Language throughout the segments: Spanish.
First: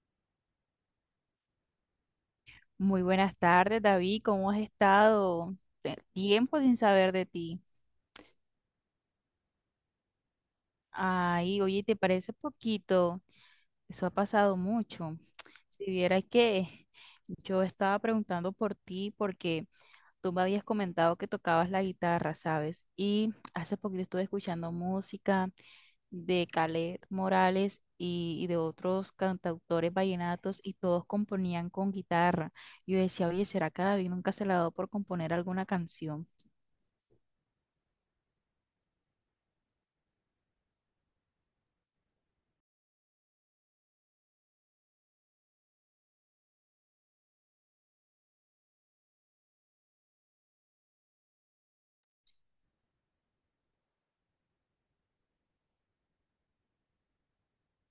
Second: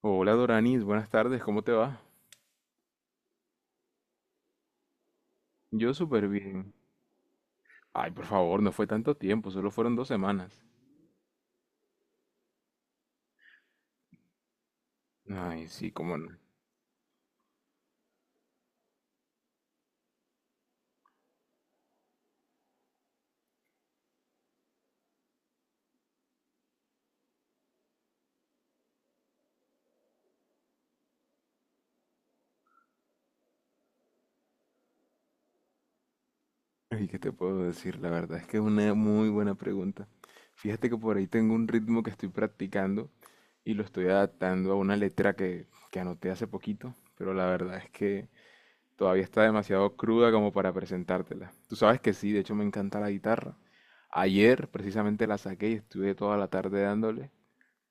Hola Doranis, buenas tardes, ¿cómo te va? Muy buenas tardes, David. ¿Cómo has estado? Yo súper Tiempo bien. sin saber de ti. Ay, por favor, no fue tanto tiempo, solo fueron 2 semanas. Ay, oye, ¿te parece poquito? Eso ha pasado mucho. Ay, Si sí, cómo vieras no. que yo estaba preguntando por ti porque tú me habías comentado que tocabas la guitarra, ¿sabes? Y hace poquito estuve escuchando música de Calet Morales y de otros cantautores vallenatos y todos componían con guitarra. Yo decía, oye, ¿será que a David nunca se le ha dado por componer alguna canción? ¿Y qué te puedo decir? La verdad es que es una muy buena pregunta. Fíjate que por ahí tengo un ritmo que estoy practicando y lo estoy adaptando a una letra que anoté hace poquito, pero la verdad es que todavía está demasiado cruda como para presentártela. Tú sabes que sí, de hecho me encanta la guitarra. Ayer precisamente la saqué y estuve toda la tarde dándole,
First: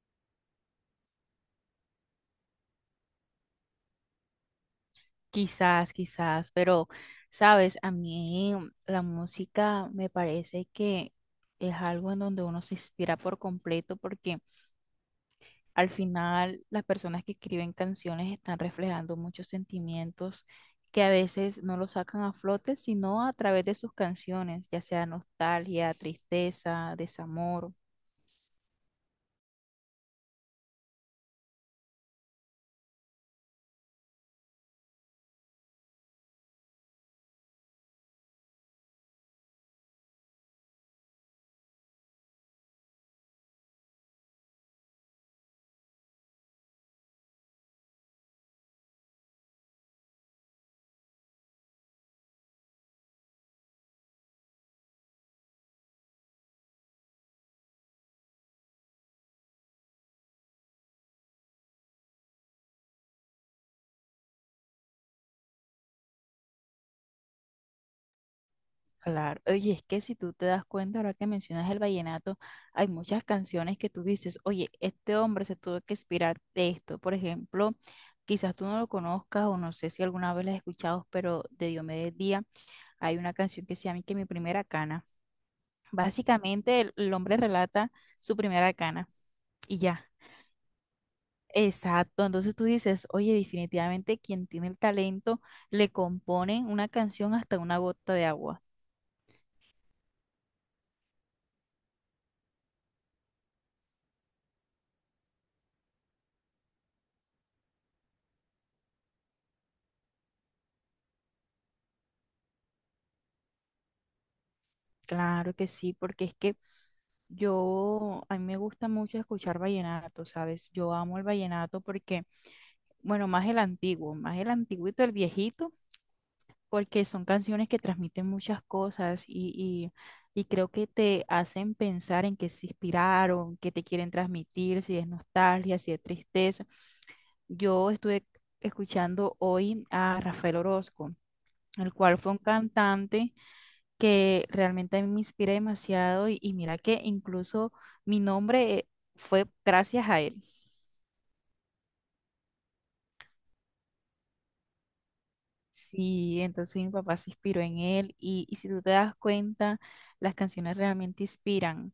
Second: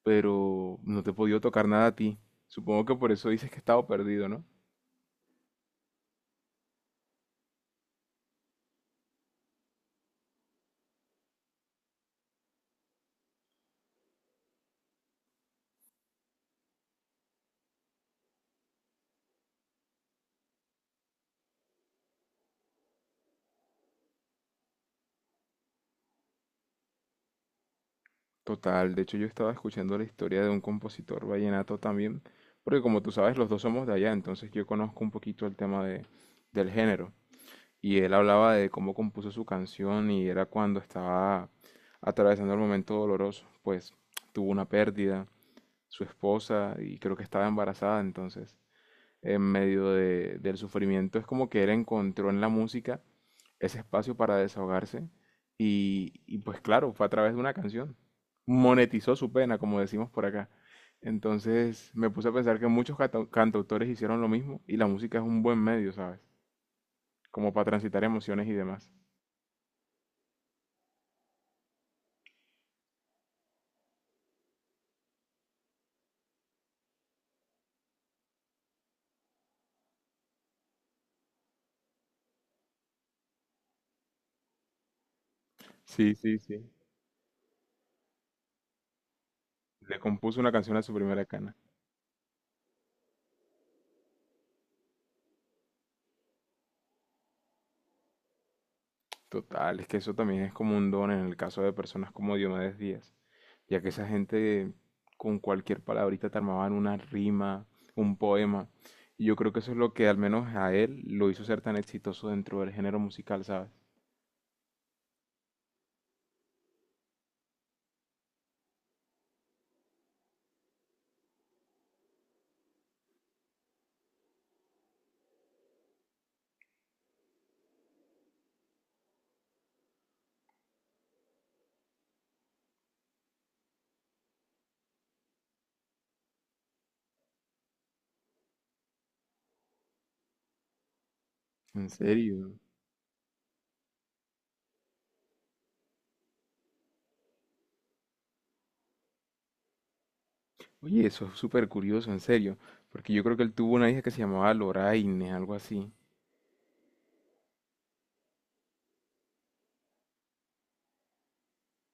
pero no te he podido tocar nada a ti. Supongo que por eso dices que he estado perdido, ¿no? Quizás, quizás, pero sabes, a mí la música me parece que es algo en donde uno se inspira por completo porque al final las personas que escriben canciones están reflejando muchos sentimientos que a veces no los sacan a flote, sino a través de sus canciones, ya sea nostalgia, tristeza, desamor. Total, de hecho yo estaba escuchando la historia de un compositor vallenato también, porque como tú sabes, los dos somos de allá, entonces yo conozco un poquito el tema del género. Y él hablaba de cómo compuso su canción y era cuando estaba atravesando el momento doloroso, pues tuvo una pérdida, su esposa, y creo que estaba embarazada, entonces en medio del sufrimiento es como que él encontró en la música ese espacio para desahogarse y pues claro, fue a través de una canción. Monetizó su pena, como decimos por acá. Entonces me puse a pensar que muchos cantautores hicieron lo mismo y la música es un buen medio, ¿sabes? Como para transitar emociones y demás. Claro, oye, es que si tú te das cuenta, ahora que mencionas el vallenato, hay muchas canciones que tú dices, oye, este hombre se tuvo que inspirar de esto. Por ejemplo, quizás tú no lo conozcas o no sé si alguna vez la has escuchado, pero de Diomedes Díaz hay una canción que se llama que mi primera cana. Sí, sí, sí. Básicamente, el hombre relata su primera cana y Le ya. compuso una canción a su primera cana. Exacto, entonces tú dices, oye, definitivamente quien tiene el talento le compone una canción hasta una gota de agua. Total, es que eso también es como un don en el caso de personas como Diomedes Díaz, ya que esa gente con cualquier palabrita te armaban una rima, un poema. Y yo creo que eso es lo que al menos a él lo hizo ser tan exitoso dentro del género musical, ¿sabes? Claro que sí, porque es que yo, a mí me gusta mucho escuchar vallenato, ¿sabes? Yo amo el vallenato porque, bueno, más el antiguo, más el antiguito, el viejito, porque son canciones que transmiten muchas cosas y creo que te hacen pensar en qué se inspiraron, qué te quieren transmitir, si es nostalgia, si es tristeza. Yo estuve escuchando hoy a Rafael Orozco, En el cual fue un serio. cantante que realmente a mí me inspira demasiado y mira que incluso mi nombre fue gracias a él. Oye, eso es súper curioso, en serio. Porque yo creo que él tuvo una hija que se llamaba Loraine, algo así. Sí, entonces mi papá se inspiró en él y si tú te das cuenta, las canciones realmente inspiran.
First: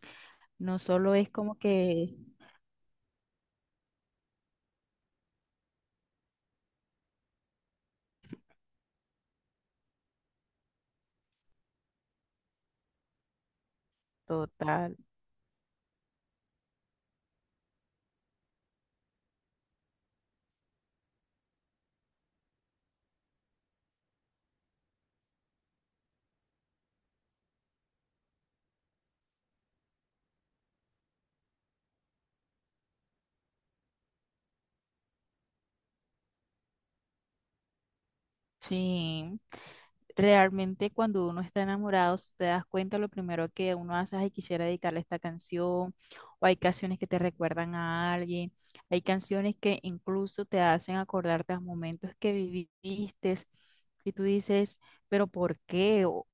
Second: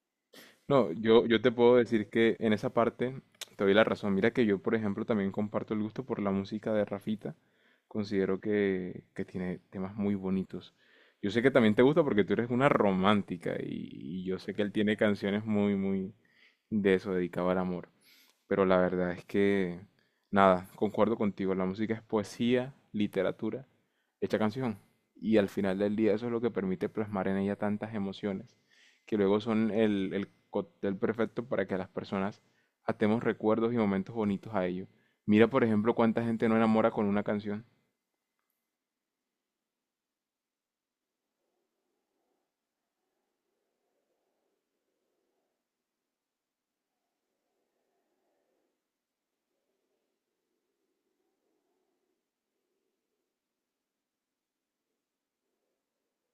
No No, solo yo, es yo te como puedo decir que que en esa parte te doy la razón. Mira que yo, por ejemplo, también comparto el gusto por la música de Rafita. Considero que tiene temas muy bonitos. Yo sé que también te gusta porque tú eres una romántica y yo sé que él total, tiene canciones muy, muy de eso, dedicado al amor, pero la verdad es que, nada, concuerdo contigo, la música es poesía, literatura, hecha canción. Y al final del día eso es lo que permite plasmar en ella tantas emociones, que luego son el cóctel perfecto para que las personas atemos recuerdos y momentos bonitos a ello. Mira, por ejemplo, cuánta gente no enamora con una canción. sí. Realmente cuando uno está enamorado, si te das cuenta, lo primero que uno hace es "Ay, quisiera dedicarle esta canción, o hay canciones que te recuerdan a alguien, hay canciones que incluso te hacen acordarte a momentos que viviste y tú dices, pero ¿por qué?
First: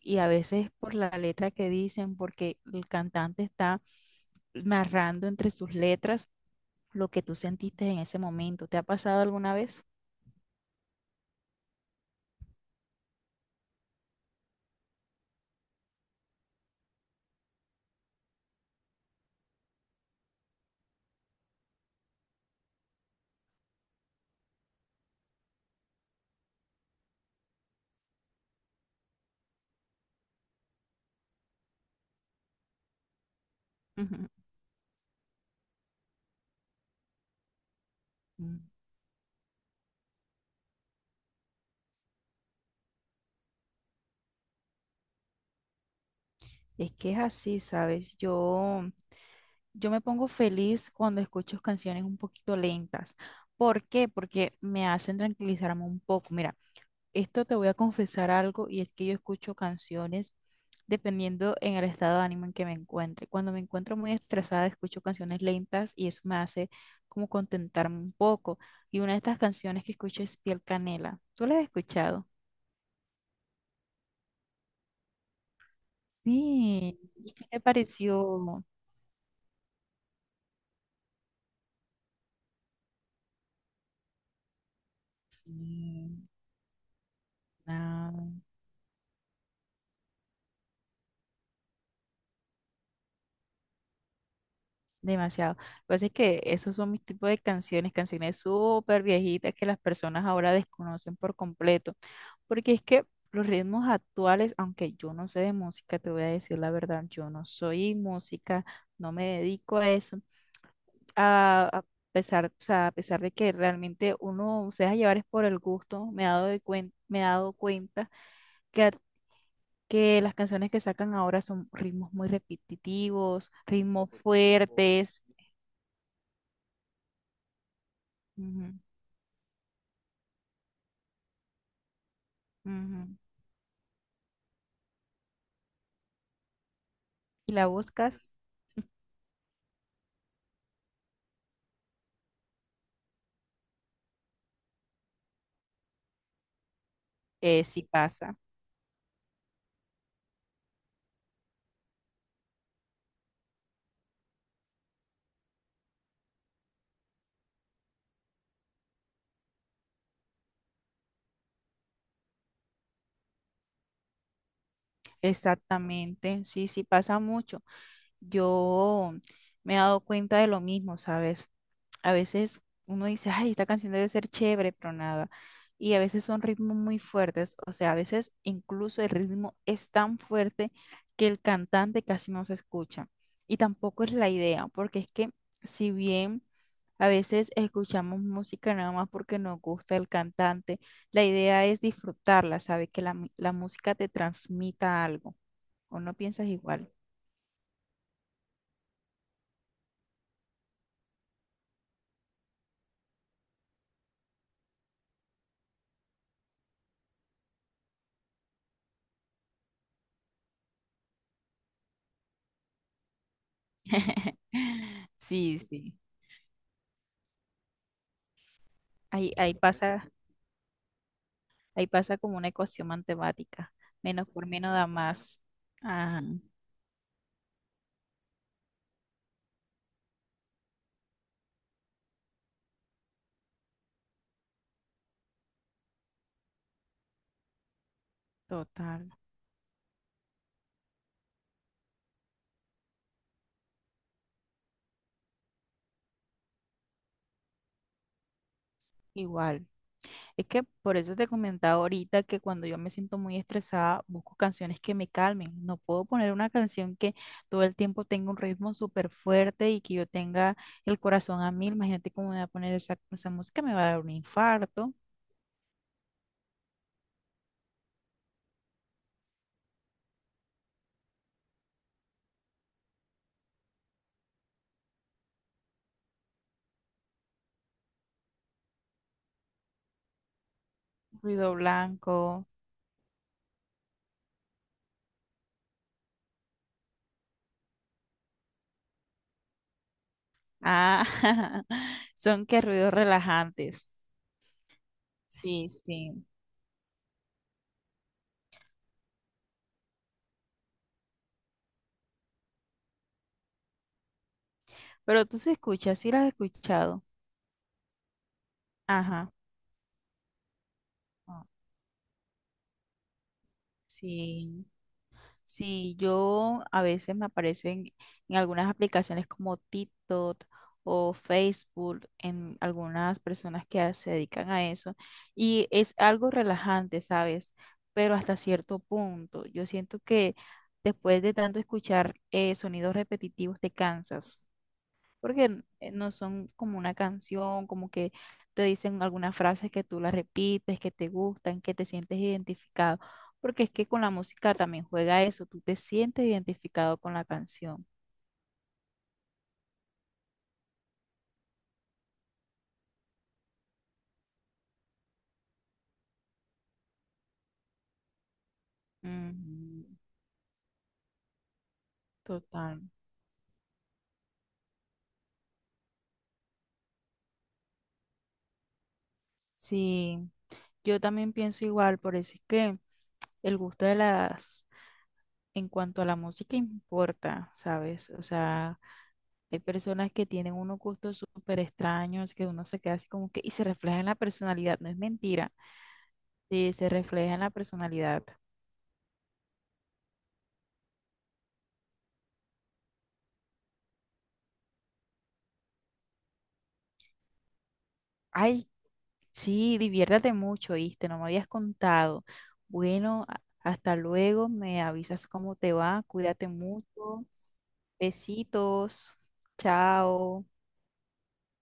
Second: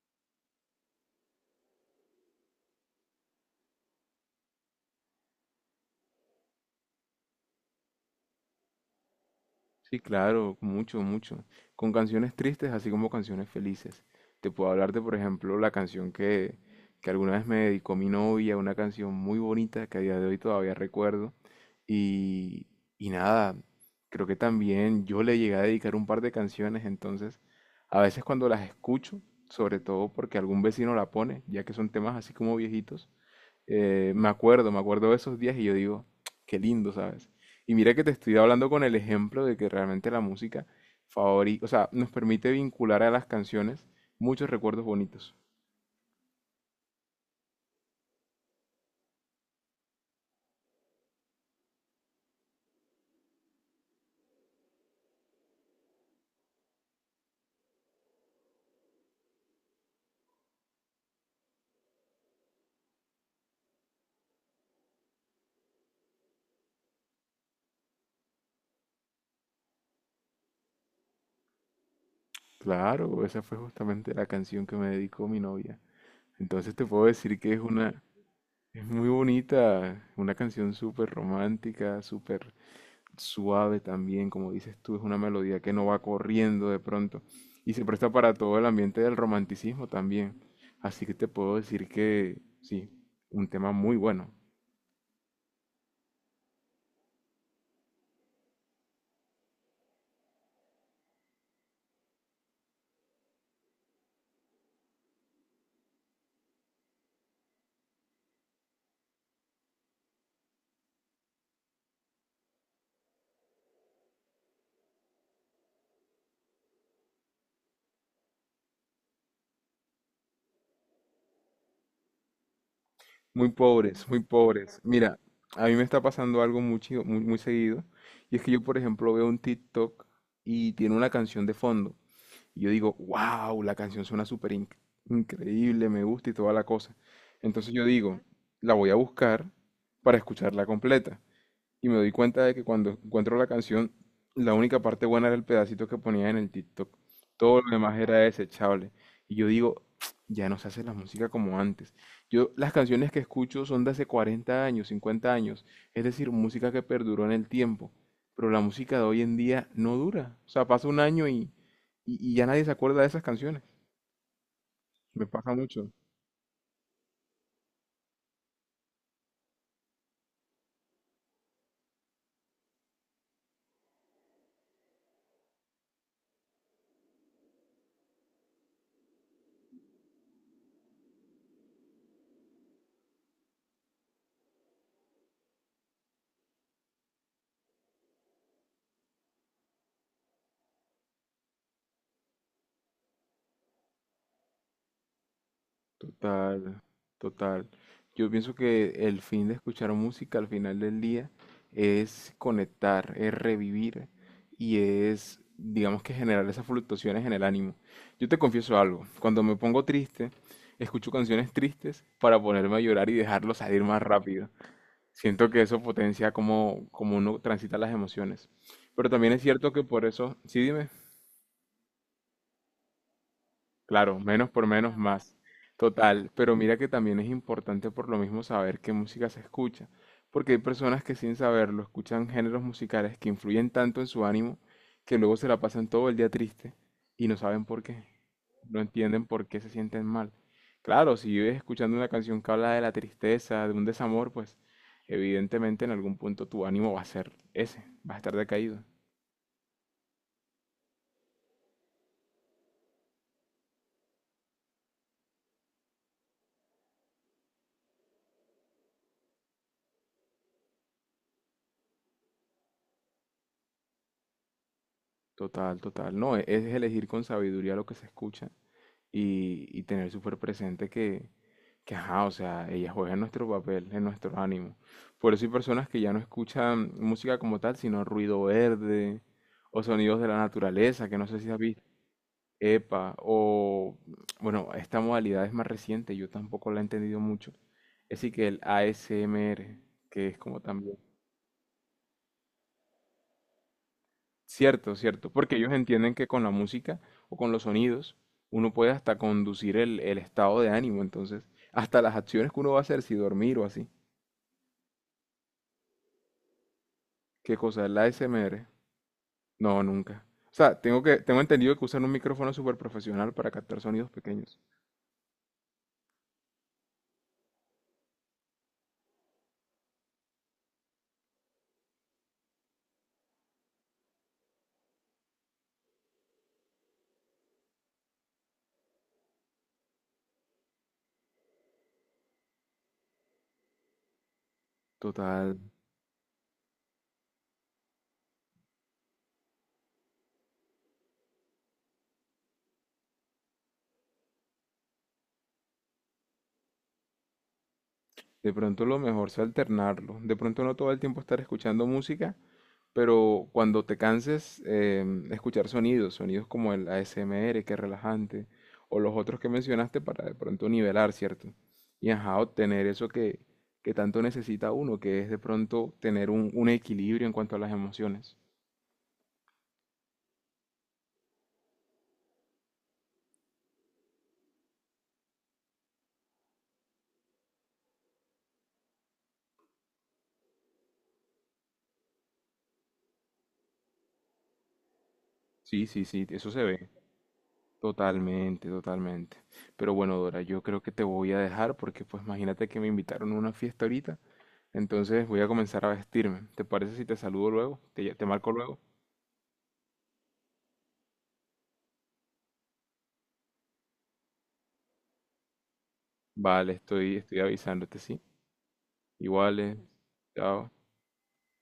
Y a veces por la letra que dicen, porque el cantante está narrando entre sus letras lo que tú sentiste en ese momento. ¿Te ha pasado alguna vez? Sí, claro, mucho, mucho. Con canciones tristes, así como canciones felices. Te puedo hablar de, por ejemplo, la canción que alguna vez me dedicó mi novia, una canción muy bonita que a día de hoy todavía recuerdo. Y, y nada, creo que también yo le llegué a dedicar un par de canciones, entonces a veces cuando las escucho, sobre todo porque algún vecino la pone, ya que son temas así como viejitos, me Ujú. acuerdo, me acuerdo de esos días y yo digo, qué lindo, ¿sabes? Y mira que te estoy Mm. hablando con el ejemplo de que realmente la música o sea, nos permite vincular a las canciones muchos recuerdos bonitos. Es que es así, ¿sabes? Yo me pongo feliz cuando escucho canciones un poquito lentas. ¿Por qué? Porque me hacen tranquilizarme un poco. Mira, esto te voy a confesar algo y es que yo escucho canciones dependiendo en el estado de ánimo en que me encuentre. Cuando me encuentro muy estresada, escucho canciones lentas y eso me hace como contentarme un poco. Y una de estas canciones que escucho es Piel Canela. ¿Tú la has escuchado? Claro, esa fue justamente la canción que me dedicó mi novia. Entonces te Sí. puedo ¿Y decir qué que te pareció? es muy bonita, una canción súper romántica, súper suave también, como dices tú, es una melodía que no va Sí, corriendo de pronto y se presta para nada. todo el ambiente del romanticismo también. Así que te puedo decir que sí, un tema muy bueno. Demasiado. Lo que pasa es que esos son mis tipos de canciones, canciones súper viejitas que las personas ahora desconocen por completo. Porque es que los ritmos actuales, aunque yo no sé de música, te voy a decir la verdad, yo no soy música, no me dedico a eso. A pesar, o sea, a pesar de que realmente uno se deja llevar es por el gusto, me he dado cuenta que, que las canciones que sacan ahora son ritmos muy Muy repetitivos, pobres, ritmos muy pobres. Mira, fuertes. a mí me está pasando algo muy, muy, muy seguido y es que yo, por ejemplo, veo un TikTok y tiene una canción de fondo y yo digo, Ujú. wow, la canción suena súper increíble, me gusta y toda la cosa. Y la Entonces yo digo, buscas, la voy a buscar para escucharla completa. Y me doy cuenta de que cuando encuentro la canción, la única parte buena era el pedacito que ponía en el TikTok. Todo lo sí demás era pasa, desechable. Y yo digo, ya no se hace la música como antes. Yo, las canciones que escucho son de hace 40 años, 50 años. Es decir, música que perduró en el tiempo. Pero la música de hoy en día no dura. O sea, pasa un año y ya nadie se acuerda de esas canciones. Me pasa mucho. exactamente, sí, sí pasa mucho. Yo me he dado cuenta de lo mismo, ¿sabes? A veces uno dice, ay, esta canción debe ser chévere, pero nada. Y a veces son ritmos muy fuertes, o sea, a veces incluso el ritmo es tan fuerte que el cantante casi no se escucha. Y tampoco es la idea, porque es que si bien a veces escuchamos música nada más porque nos gusta el cantante, la idea es disfrutarla, ¿sabes? Que la música te transmita algo. ¿O no piensas Total, igual? total. Yo pienso que el fin de escuchar música al final del día es conectar, es revivir y es, digamos, que generar esas fluctuaciones en el ánimo. Yo te confieso algo, cuando me pongo triste, escucho canciones tristes para ponerme a llorar y dejarlo salir más rápido. Siento Sí, que eso sí. potencia cómo, cómo uno transita las emociones. Pero también Ahí, es ahí cierto que por pasa. eso, sí, dime. Ahí pasa como una ecuación matemática. Claro, Menos por menos por menos da menos, más. más. Ajá, Total, pero mira que también es importante por lo mismo saber qué música se escucha, porque hay personas que sin saberlo escuchan géneros musicales que influyen tanto en su ánimo, que luego se la pasan todo el día triste y no saben por qué, no total. entienden por qué se sienten mal. Claro, si vives escuchando una canción que habla de la tristeza, de un desamor, pues evidentemente en algún punto tu ánimo va a ser ese, va a estar decaído. Igual. Es que por eso te comentaba ahorita que cuando yo me siento muy estresada, busco canciones que me calmen. No puedo poner una canción que todo el tiempo tenga un ritmo súper fuerte y que yo tenga el corazón a mil. Imagínate cómo me va a poner esa, esa música, me va a dar un infarto. Total, total. No, es elegir con sabiduría lo que se escucha y tener súper presente que, ajá, o sea, ella juega en nuestro papel, en nuestro ánimo. Por eso hay personas que ya no escuchan música como tal, sino ruido verde o sonidos de la naturaleza, que no sé si Ruido has visto. blanco. Epa, o bueno, esta modalidad es más reciente, yo tampoco la he entendido mucho. Así que el ASMR, que es como también. Ah, son que ruidos relajantes. Cierto, cierto, porque Sí, ellos entienden sí. que con la música o con los sonidos uno puede hasta conducir el estado de ánimo, entonces, hasta las acciones que uno va a hacer, si dormir o así. Pero tú sí escuchas, sí las has escuchado. ¿Qué cosa es la ASMR? Ajá. No, nunca. O sea, tengo Ah, entendido que usan un micrófono súper profesional para captar sonidos pequeños. sí, sí, yo a veces me aparecen en algunas aplicaciones como TikTok o Facebook, en algunas personas que se dedican a eso, y es algo relajante, ¿sabes? Pero hasta cierto punto, yo siento que después de tanto escuchar sonidos repetitivos te cansas. Total. Porque no son como una canción, como que te dicen algunas frases que tú las repites, que te gustan, que te sientes identificado, porque es que con la música también juega eso, tú te sientes identificado con la canción. De pronto lo mejor es alternarlo. De pronto no todo el tiempo estar escuchando música. Pero cuando te canses, escuchar sonidos, sonidos como el ASMR, que es relajante, o los otros que Ujú, mencionaste para de pronto nivelar, ¿cierto? Y ajá, total. obtener eso que tanto necesita uno, que es de pronto tener un, equilibrio en cuanto a las emociones. Sí, yo también pienso igual, por eso es que el gusto de las, en cuanto a la música importa, ¿sabes? O sea, hay personas que tienen unos gustos súper extraños, que uno se queda así como que, y se refleja en la personalidad, no es mentira. Sí, sí, sí, eso se Sí, se ve. refleja en la personalidad. Totalmente, totalmente. Pero bueno, Dora, yo creo que te voy a dejar porque pues imagínate que me invitaron a una fiesta ahorita, entonces voy a comenzar a vestirme. ¿Te parece si te saludo luego? ¿Te marco Ay, luego? sí, diviértete mucho, ¿viste? No me habías contado. Bueno, hasta luego, me avisas cómo te va, cuídate Vale, estoy, mucho. estoy avisándote, ¿sí? Besitos, Iguales, chao. chao.